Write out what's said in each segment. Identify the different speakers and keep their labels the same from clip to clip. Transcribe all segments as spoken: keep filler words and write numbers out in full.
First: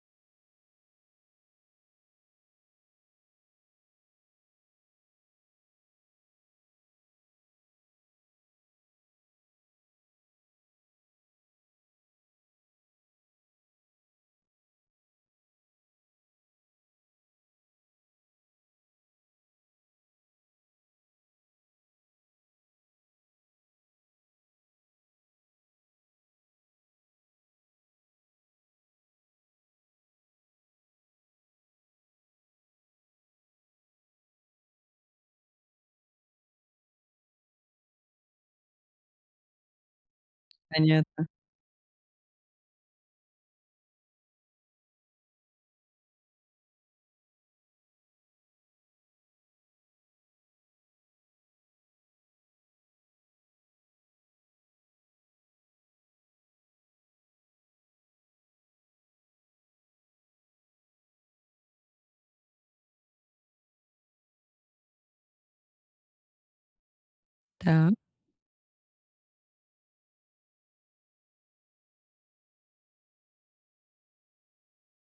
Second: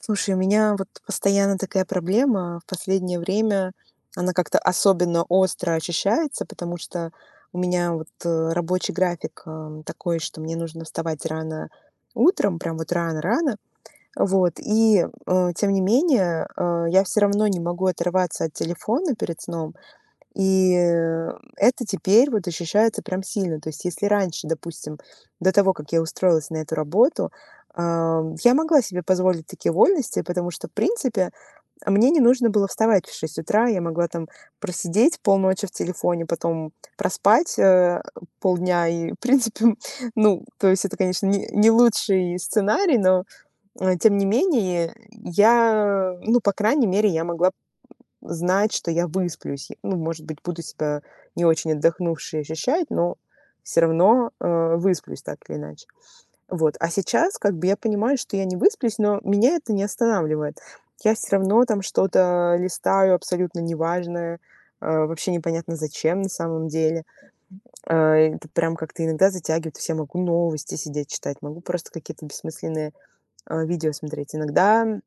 Speaker 1: Слушай, у меня вот постоянно такая проблема. В последнее время она как-то особенно остро ощущается, потому что у меня вот э, рабочий график эм, такой, что мне нужно вставать рано утром, прям вот рано-рано. Вот. И э, тем не менее, э, я все равно не могу оторваться от телефона перед сном. И, э, это теперь вот ощущается прям сильно. То есть если раньше, допустим, до того, как я устроилась на эту работу, ам, я могла себе позволить такие вольности, потому что, в принципе, а, мне не нужно было вставать в шесть утра. Я могла там просидеть полночи в телефоне, потом проспать, э, полдня. И, в принципе, ну, то есть это, конечно,
Speaker 2: Понятно.
Speaker 1: не не лучший сценарий, но, э, тем не менее, я, ну, по крайней мере, я могла знать, что я высплюсь. Ну, может быть, буду себя не очень отдохнувшей ощущать, но все равно э, высплюсь так или иначе. Вот. А сейчас как бы я понимаю, что я не высплюсь, но меня это не останавливает. Я все равно там что-то листаю абсолютно неважное, э, вообще непонятно зачем на самом деле.
Speaker 2: Так.
Speaker 1: Э, Это прям как-то иногда затягивает. Я могу новости сидеть читать, могу просто какие-то бессмысленные э, видео смотреть. Иногда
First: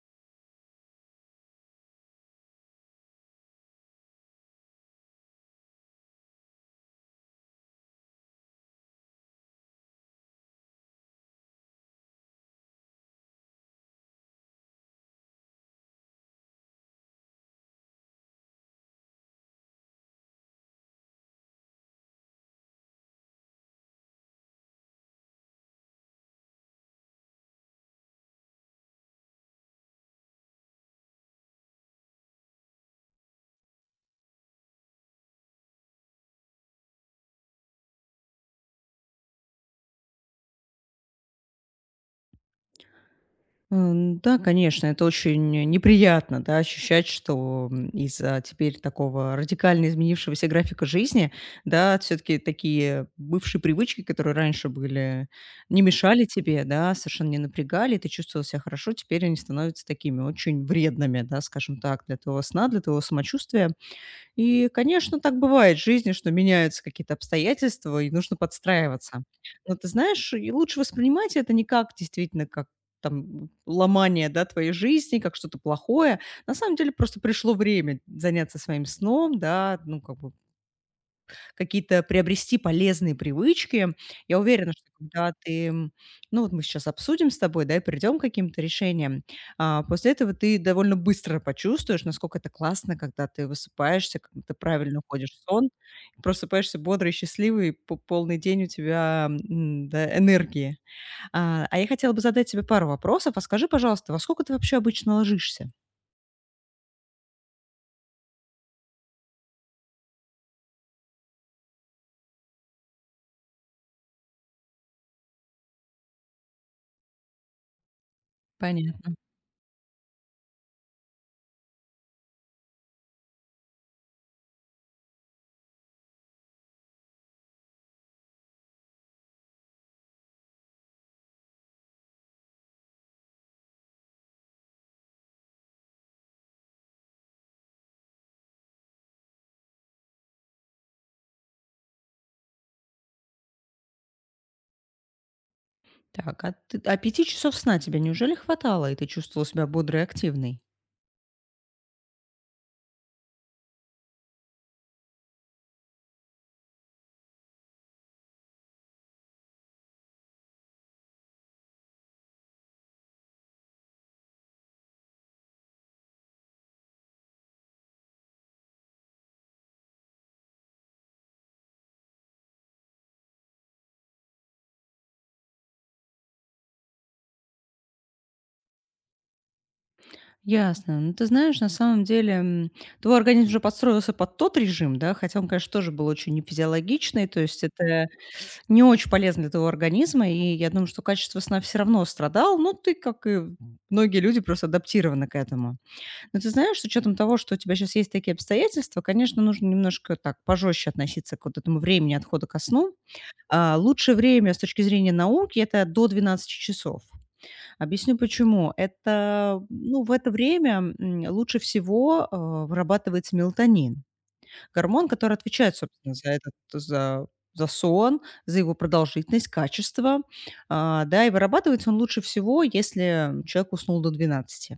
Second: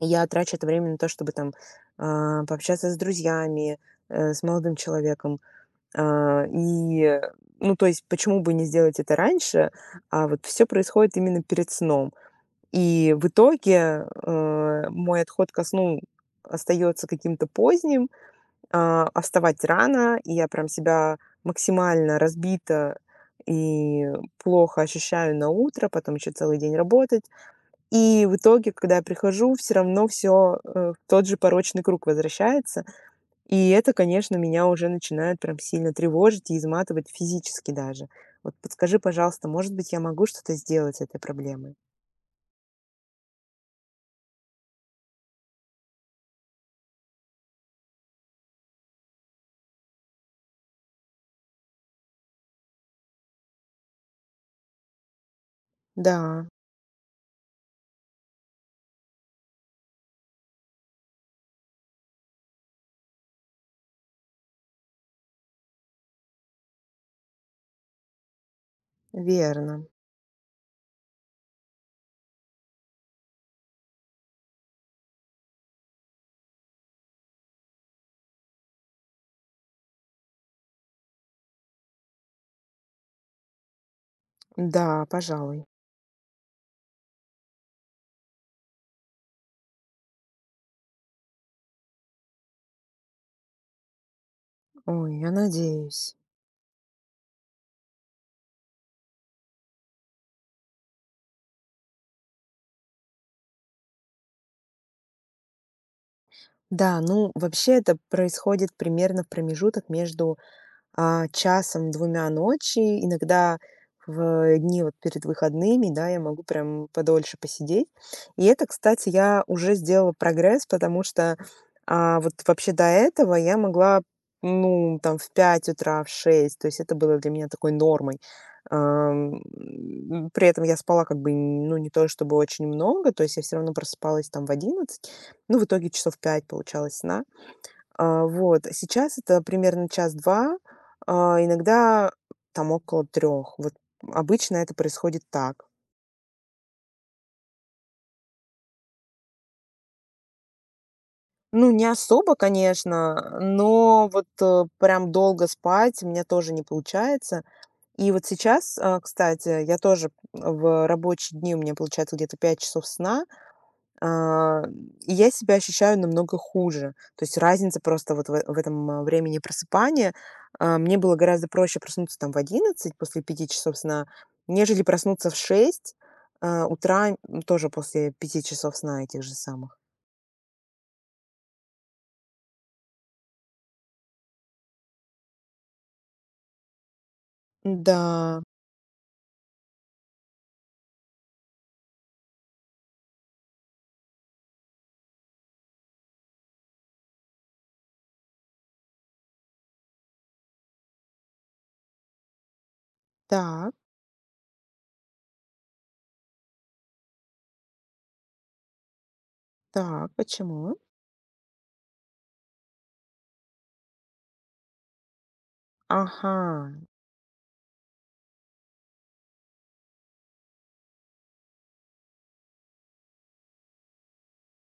Speaker 1: я трачу это время на то, чтобы там, а, пообщаться с друзьями, э, с молодым человеком. А, и, э, ну, то есть, почему бы не сделать это раньше, а вот все происходит именно перед сном. И в итоге, э, мой отход ко сну остаётся каким-то поздним, а, а вставать рано, и я прям себя максимально разбито и плохо ощущаю на утро, потом еще целый день работать. И в итоге, когда я прихожу, все равно все в тот же порочный круг возвращается. И это, конечно, меня уже начинает прям сильно тревожить и изматывать физически даже. Вот подскажи, пожалуйста, может быть, я могу что-то сделать с этой проблемой?
Speaker 2: М, да, конечно, это очень неприятно, да, ощущать, что, м, из-за теперь такого радикально изменившегося графика жизни, да, все таки такие бывшие привычки, которые раньше были, не мешали
Speaker 1: Да,
Speaker 2: тебе, да, совершенно не напрягали, и ты чувствовал себя хорошо, теперь они становятся такими очень вредными, да, скажем так, для твоего сна, для твоего самочувствия. И, конечно, так бывает в жизни, что меняются какие-то обстоятельства, и нужно подстраиваться. Но
Speaker 1: верно.
Speaker 2: ты знаешь, и лучше воспринимать это не как действительно как там ломание, да, твоей жизни, как что-то плохое. На самом деле просто пришло время заняться своим сном, да, ну, как бы какие-то приобрести полезные привычки. Я уверена, что
Speaker 1: Да,
Speaker 2: когда
Speaker 1: пожалуй.
Speaker 2: ты, м, ну вот мы сейчас обсудим с тобой, да, и придем к каким-то решениям, а, после этого ты довольно быстро почувствуешь, насколько это классно, когда ты высыпаешься, когда ты правильно
Speaker 1: Ой, я
Speaker 2: уходишь в сон,
Speaker 1: надеюсь.
Speaker 2: просыпаешься бодрый, счастливый, и по- полный день у тебя м, да, энергии. А, а я хотела бы задать тебе пару вопросов. А скажи, пожалуйста, во сколько ты вообще обычно ложишься?
Speaker 1: Да, ну, вообще это происходит примерно в промежуток между А, часом, двумя ночи, иногда в дни вот перед выходными, да, я могу прям подольше посидеть. И это, кстати,
Speaker 2: Понятно.
Speaker 1: я уже сделала прогресс, потому что, а, вот вообще до этого я могла, ну, там в пять утра, в шесть то есть это было для меня такой нормой. Ам, м, при этом я спала как бы, ну, не то чтобы очень много, то есть я все равно просыпалась там в одиннадцать, ну, в итоге часов пять получалось сна. А, вот. Сейчас это примерно час-два, а, иногда там около трех. Вот обычно это происходит так.
Speaker 2: Так, а, ты, а пяти часов сна тебе неужели хватало, и ты чувствовала себя бодрой и активной?
Speaker 1: Ну, не особо, конечно, но вот, э, прям долго спать у меня тоже не получается. И вот сейчас, а, кстати, я тоже в рабочие дни у меня получается где-то пять часов сна. А, и я себя ощущаю намного хуже. То есть разница просто вот в э в этом, а, времени просыпания. А, мне было гораздо проще проснуться там в одиннадцать после пяти часов сна, нежели проснуться в шесть а, утра, м, тоже после пяти часов сна этих же самых.
Speaker 2: Ясно. Ну, ты знаешь, на самом деле, м, твой организм уже подстроился под тот режим, да, хотя он, конечно, тоже был очень нефизиологичный, то есть
Speaker 1: Да,
Speaker 2: это не очень полезно для твоего организма, и я думаю, что качество сна все равно страдал, но ты, как и многие люди, просто адаптированы к этому. Но ты знаешь, с учетом того, что у тебя сейчас есть такие обстоятельства, конечно, нужно немножко так пожестче относиться к вот этому времени отхода ко сну.
Speaker 1: так.
Speaker 2: А, лучшее время с точки зрения науки — это до двенадцати часов. Объясню почему. Это, ну,
Speaker 1: Так,
Speaker 2: в это
Speaker 1: почему?
Speaker 2: время, м, лучше всего, а, вырабатывается мелатонин. Гормон, который отвечает, собственно, за
Speaker 1: Ага,
Speaker 2: этот, за за сон, за его продолжительность, качество. А, да, и вырабатывается он лучше всего, если человек уснул до двенадцати.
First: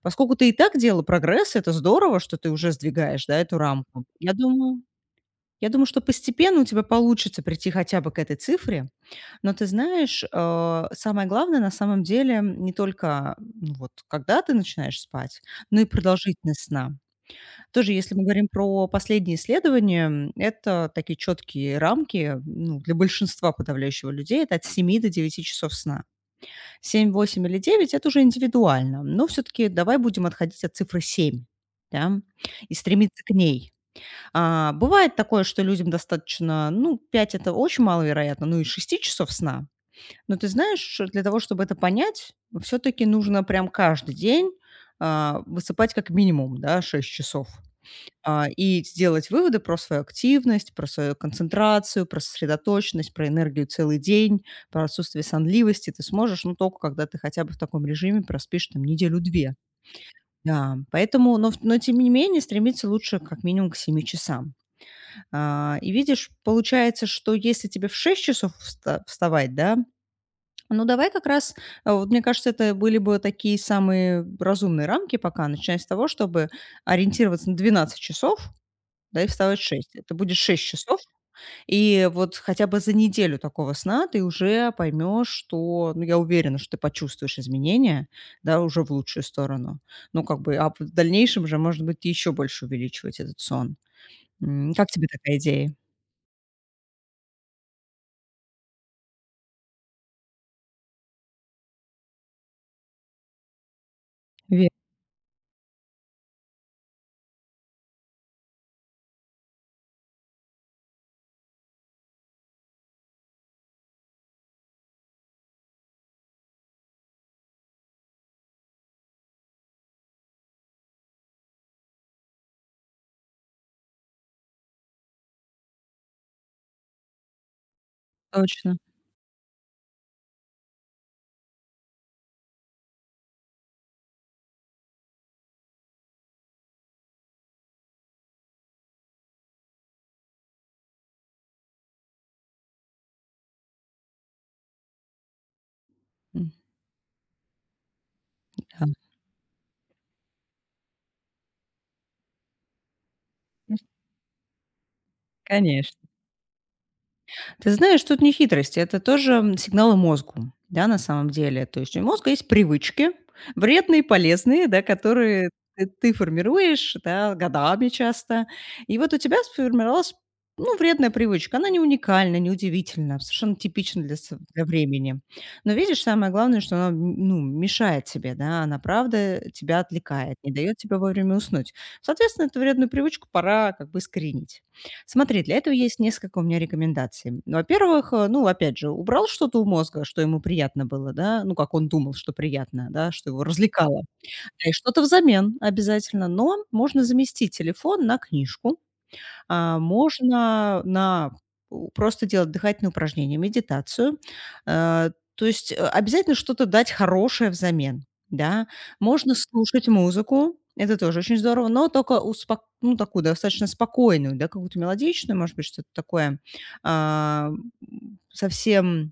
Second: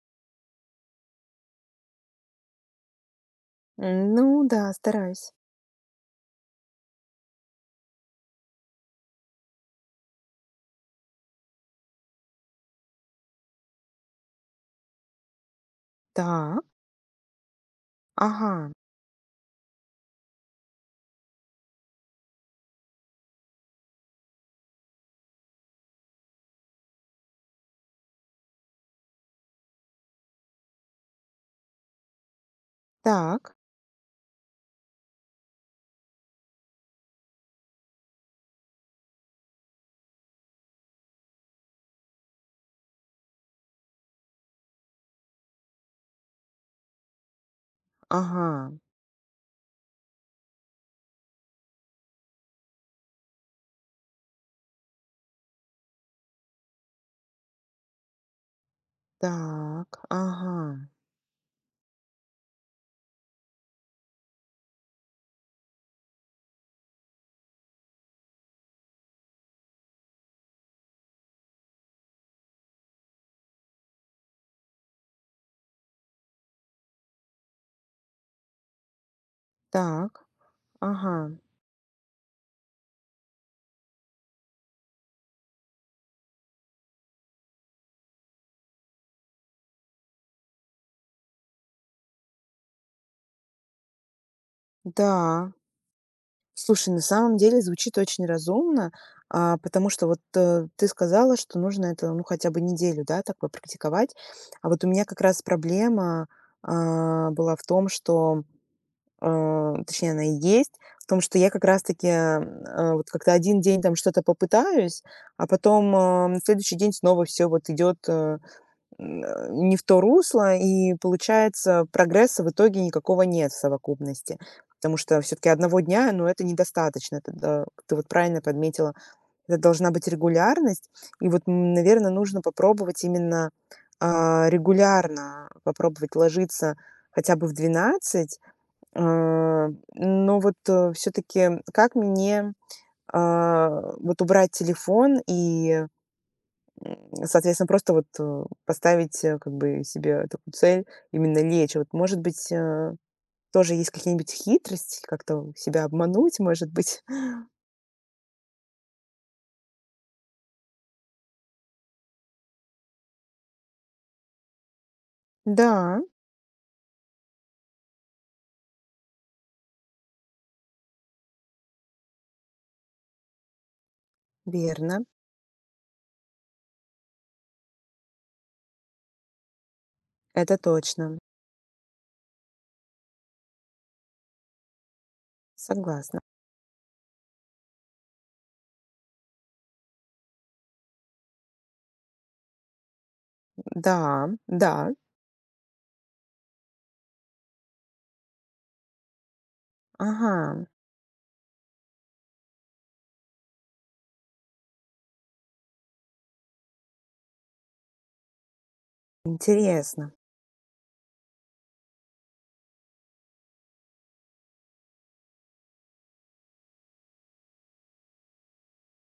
Speaker 2: Поскольку ты и так делала прогресс, это здорово, что ты уже сдвигаешь, да, эту рамку. Я
Speaker 1: ну да,
Speaker 2: думаю
Speaker 1: стараюсь.
Speaker 2: я думаю, что постепенно у тебя получится прийти хотя бы к этой цифре. Но ты знаешь, э, самое главное на самом деле не только, ну, вот когда ты начинаешь спать, но и продолжительность
Speaker 1: Так,
Speaker 2: сна. Тоже, если мы говорим
Speaker 1: ага,
Speaker 2: про последние исследования, м, это такие четкие рамки, ну, для большинства подавляющего людей это от семи до девяти часов сна. Семь, восемь или девять — это уже индивидуально, но все-таки давай будем отходить от цифры семь, да, и стремиться к
Speaker 1: так,
Speaker 2: ней. А, бывает такое, что людям достаточно, ну, пять — это очень маловероятно, ну и шести часов сна, но ты знаешь, для того, чтобы это понять, все-таки нужно прям каждый день а, высыпать как минимум, да, шесть часов. А,
Speaker 1: ага,
Speaker 2: и сделать выводы про свою активность, про свою концентрацию, про сосредоточенность, про энергию целый день, про отсутствие сонливости. Ты сможешь, ну, только когда ты хотя бы в таком режиме проспишь там неделю-две.
Speaker 1: так,
Speaker 2: Да,
Speaker 1: ага,
Speaker 2: поэтому, но, в- но тем не менее стремиться лучше как минимум к семи часам. А, и видишь, получается, что если тебе в шесть часов вста- вставать, да, ну, давай как раз, э, вот мне кажется, это были бы такие самые разумные рамки пока, начиная с того, чтобы ориентироваться на двенадцать часов, да, и вставать в шесть. Это
Speaker 1: так,
Speaker 2: будет шесть часов.
Speaker 1: ага,
Speaker 2: И вот хотя бы за неделю такого сна ты уже поймешь, что, ну, я уверена, что ты почувствуешь изменения, да, уже в лучшую сторону. Ну, как бы, а в дальнейшем же, может быть, еще больше увеличивать этот сон. М, Как тебе такая
Speaker 1: да.
Speaker 2: идея?
Speaker 1: Слушай, на самом деле звучит очень разумно, а, потому что вот э, ты сказала, что нужно это ну хотя бы неделю, да, так попрактиковать. А
Speaker 2: Верно,
Speaker 1: вот у меня как раз проблема а, была в том, что, э, точнее, она и есть, в том, что я как раз-таки э, вот как-то один день там что-то попытаюсь, а потом э, на следующий день снова все вот идет э, не в то русло, и получается прогресса в итоге никакого нет в совокупности. Потому что все-таки одного дня, ну, это недостаточно. Это да, ты вот правильно
Speaker 2: точно.
Speaker 1: подметила, это должна быть регулярность. И вот, наверное, нужно попробовать именно а, регулярно попробовать ложиться хотя бы в двенадцать. а, Но вот все-таки как мне а, вот убрать телефон и
Speaker 2: М,
Speaker 1: соответственно, просто вот, э,
Speaker 2: да.
Speaker 1: поставить, э, как бы себе такую цель именно лечь. Вот, может быть, э, тоже есть какие-нибудь хитрости, как-то себя
Speaker 2: Конечно.
Speaker 1: обмануть, может быть?
Speaker 2: Ты знаешь, тут не хитрость, это тоже, м, сигналы мозгу, да, на самом деле. То есть у мозга есть привычки, вредные, полезные, да, которые ты
Speaker 1: Да,
Speaker 2: ты формируешь, да, годами часто. И вот у тебя сформировалась, ну, вредная привычка. Она не уникальна, не удивительна, совершенно типична для сов для
Speaker 1: верно,
Speaker 2: времени. Но видишь, самое главное, что она, м, ну, мешает тебе, да, она правда тебя отвлекает, не
Speaker 1: это
Speaker 2: дает тебе
Speaker 1: точно.
Speaker 2: вовремя уснуть. Соответственно, эту вредную привычку пора как бы искоренить. Смотри, для этого есть
Speaker 1: Согласна.
Speaker 2: несколько у меня рекомендаций. Ну, во-первых, э, ну, опять же, убрал что-то у мозга, что ему приятно было, да, ну, как он думал, что приятно, да, что его развлекало.
Speaker 1: Да,
Speaker 2: Да, и
Speaker 1: да.
Speaker 2: что-то взамен обязательно. Но можно заместить телефон на книжку, а,
Speaker 1: Ага,
Speaker 2: можно на у просто делать дыхательные упражнения, медитацию. Э, то есть, э, обязательно что-то дать хорошее взамен, да. Можно слушать
Speaker 1: интересно.
Speaker 2: музыку, это тоже очень здорово, но только успок ну, такую достаточно спокойную, да, какую-то мелодичную, может быть, что-то такое, а, м, совсем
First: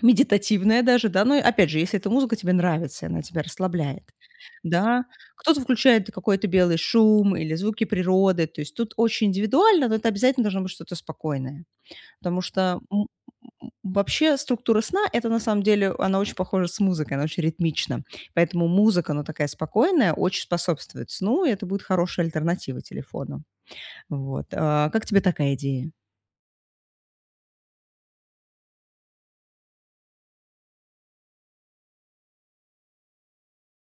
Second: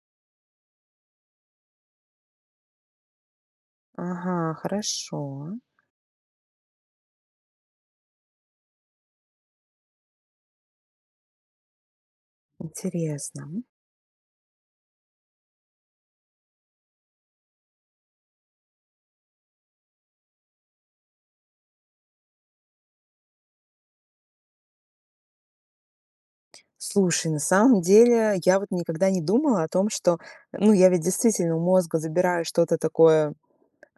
Speaker 2: медитативная даже, да. Но опять же, если эта музыка тебе нравится, и она тебя расслабляет,
Speaker 1: Ага,
Speaker 2: да.
Speaker 1: хорошо,
Speaker 2: Кто-то включает какой-то белый шум или звуки природы. То есть тут очень индивидуально, но это обязательно должно быть что-то спокойное. Потому что м,
Speaker 1: интересно.
Speaker 2: м, вообще структура сна — это на самом деле, она очень похожа с музыкой, она очень ритмична. Поэтому музыка, она такая спокойная, очень способствует сну, и это будет хорошая альтернатива телефону. Вот. А, как тебе такая идея?
Speaker 1: Слушай, на самом деле я вот никогда не думала о том, что, ну, я ведь действительно у мозга забираю что-то такое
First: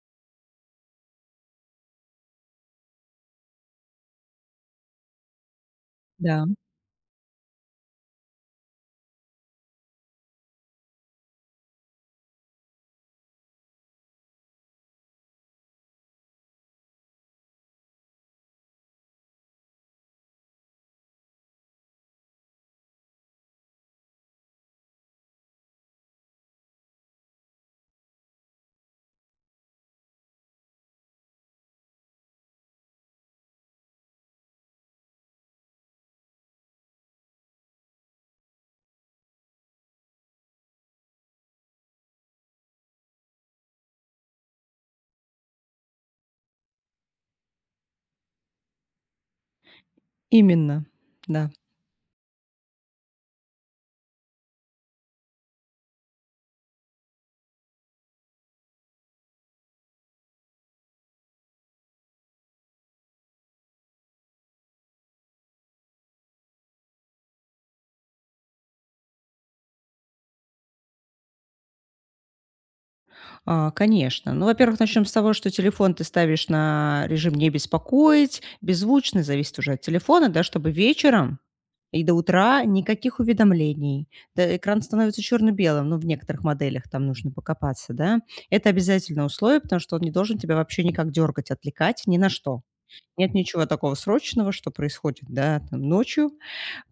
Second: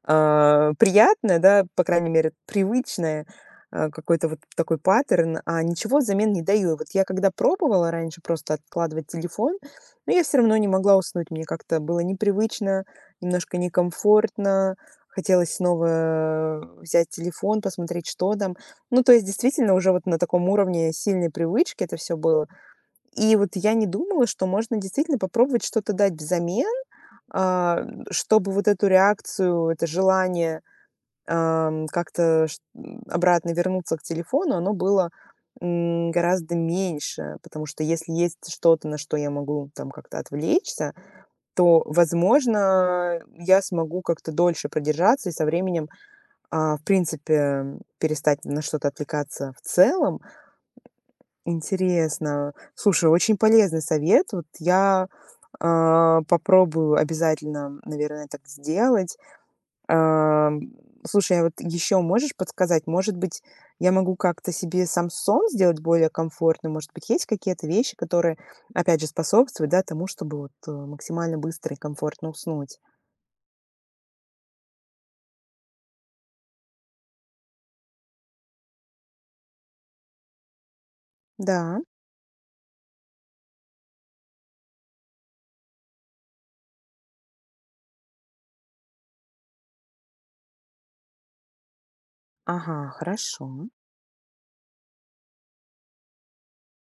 Speaker 1: а, приятное, да, по крайней мере, привычное, а, какой-то вот такой паттерн, а ничего взамен не
Speaker 2: Да,
Speaker 1: даю. Вот я когда пробовала раньше просто откладывать телефон, но я все равно не могла уснуть. Мне как-то было непривычно, немножко некомфортно. Хотелось снова взять телефон, посмотреть, что там. Ну, то есть, действительно, уже вот на таком уровне сильной привычки это все было. И вот я не думала, что можно действительно попробовать что-то дать взамен, а, чтобы вот эту реакцию, это желание ам, как-то ш обратно вернуться к телефону, оно было, м, гораздо меньше. Потому что если есть что-то, на что я могу там как-то отвлечься, то, возможно, я смогу как-то дольше продержаться и со временем, а, в принципе, перестать на что-то отвлекаться в целом.
Speaker 2: именно. Да.
Speaker 1: Интересно. Слушай, очень полезный совет. Вот я, а, попробую обязательно, наверное, так сделать. Ам, слушай, а вот еще можешь подсказать? Может быть, я могу как-то себе сам сон сделать более комфортным? Может быть, есть какие-то вещи, которые, опять же, способствуют, да, тому, чтобы вот э, максимально быстро и комфортно уснуть?
Speaker 2: А, конечно. Ну, во-первых, начнем с того, что телефон ты ставишь на режим "не беспокоить", беззвучный, зависит уже от телефона, да, чтобы вечером
Speaker 1: Да.
Speaker 2: и до утра никаких уведомлений. Да, экран становится черно-белым, ну, в некоторых моделях там нужно покопаться, да. Это обязательное условие, потому что он не должен тебя вообще никак дергать, отвлекать ни на что.
Speaker 1: Ага,
Speaker 2: Нет
Speaker 1: хорошо.
Speaker 2: ничего такого срочного, что происходит, да, там ночью.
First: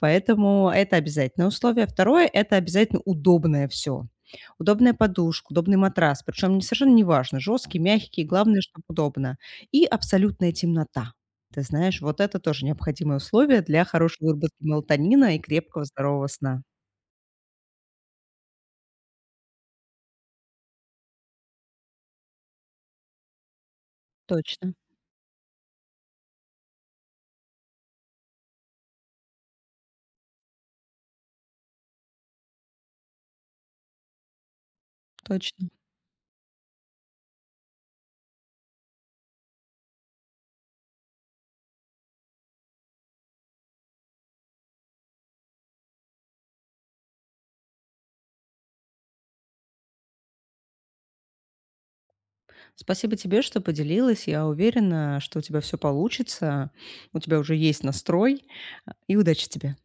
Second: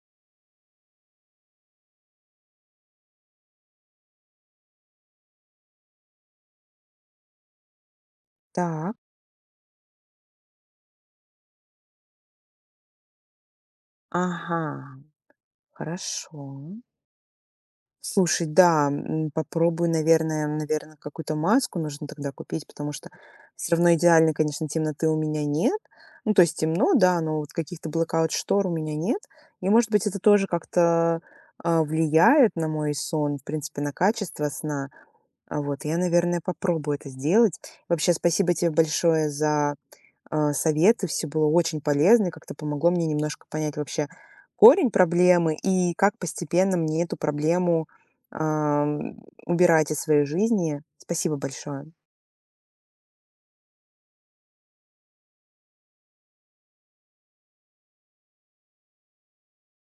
Speaker 2: Поэтому это обязательное условие. Второе — это обязательно удобное все. Удобная подушка, удобный матрас, причём не совершенно неважно, жёсткий, мягкий, главное, чтобы
Speaker 1: Так.
Speaker 2: удобно. И абсолютная темнота. Ты знаешь, вот это тоже необходимое условие для хорошей выработки
Speaker 1: Ага,
Speaker 2: мелатонина и крепкого здорового сна.
Speaker 1: хорошо. Слушай, да, м, попробую, наверное, наверное, какую-то маску нужно тогда купить, потому что все равно идеальной, конечно,
Speaker 2: Точно,
Speaker 1: темноты у меня нет. Ну, то есть темно, да, но вот каких-то блэкаут-штор у меня нет. И, может быть, это тоже как-то а, влияет на мой сон, в принципе, на качество сна. А
Speaker 2: точно.
Speaker 1: вот, я, наверное, попробую это сделать. Вообще, спасибо тебе большое за а, советы, все было очень полезно и как-то помогло мне немножко понять вообще корень проблемы и как постепенно мне эту проблему, ам, убирать из своей жизни. Спасибо большое.
Speaker 2: Спасибо тебе, что поделилась. Я уверена, что у тебя все получится. У тебя уже есть настрой. А, и удачи тебе.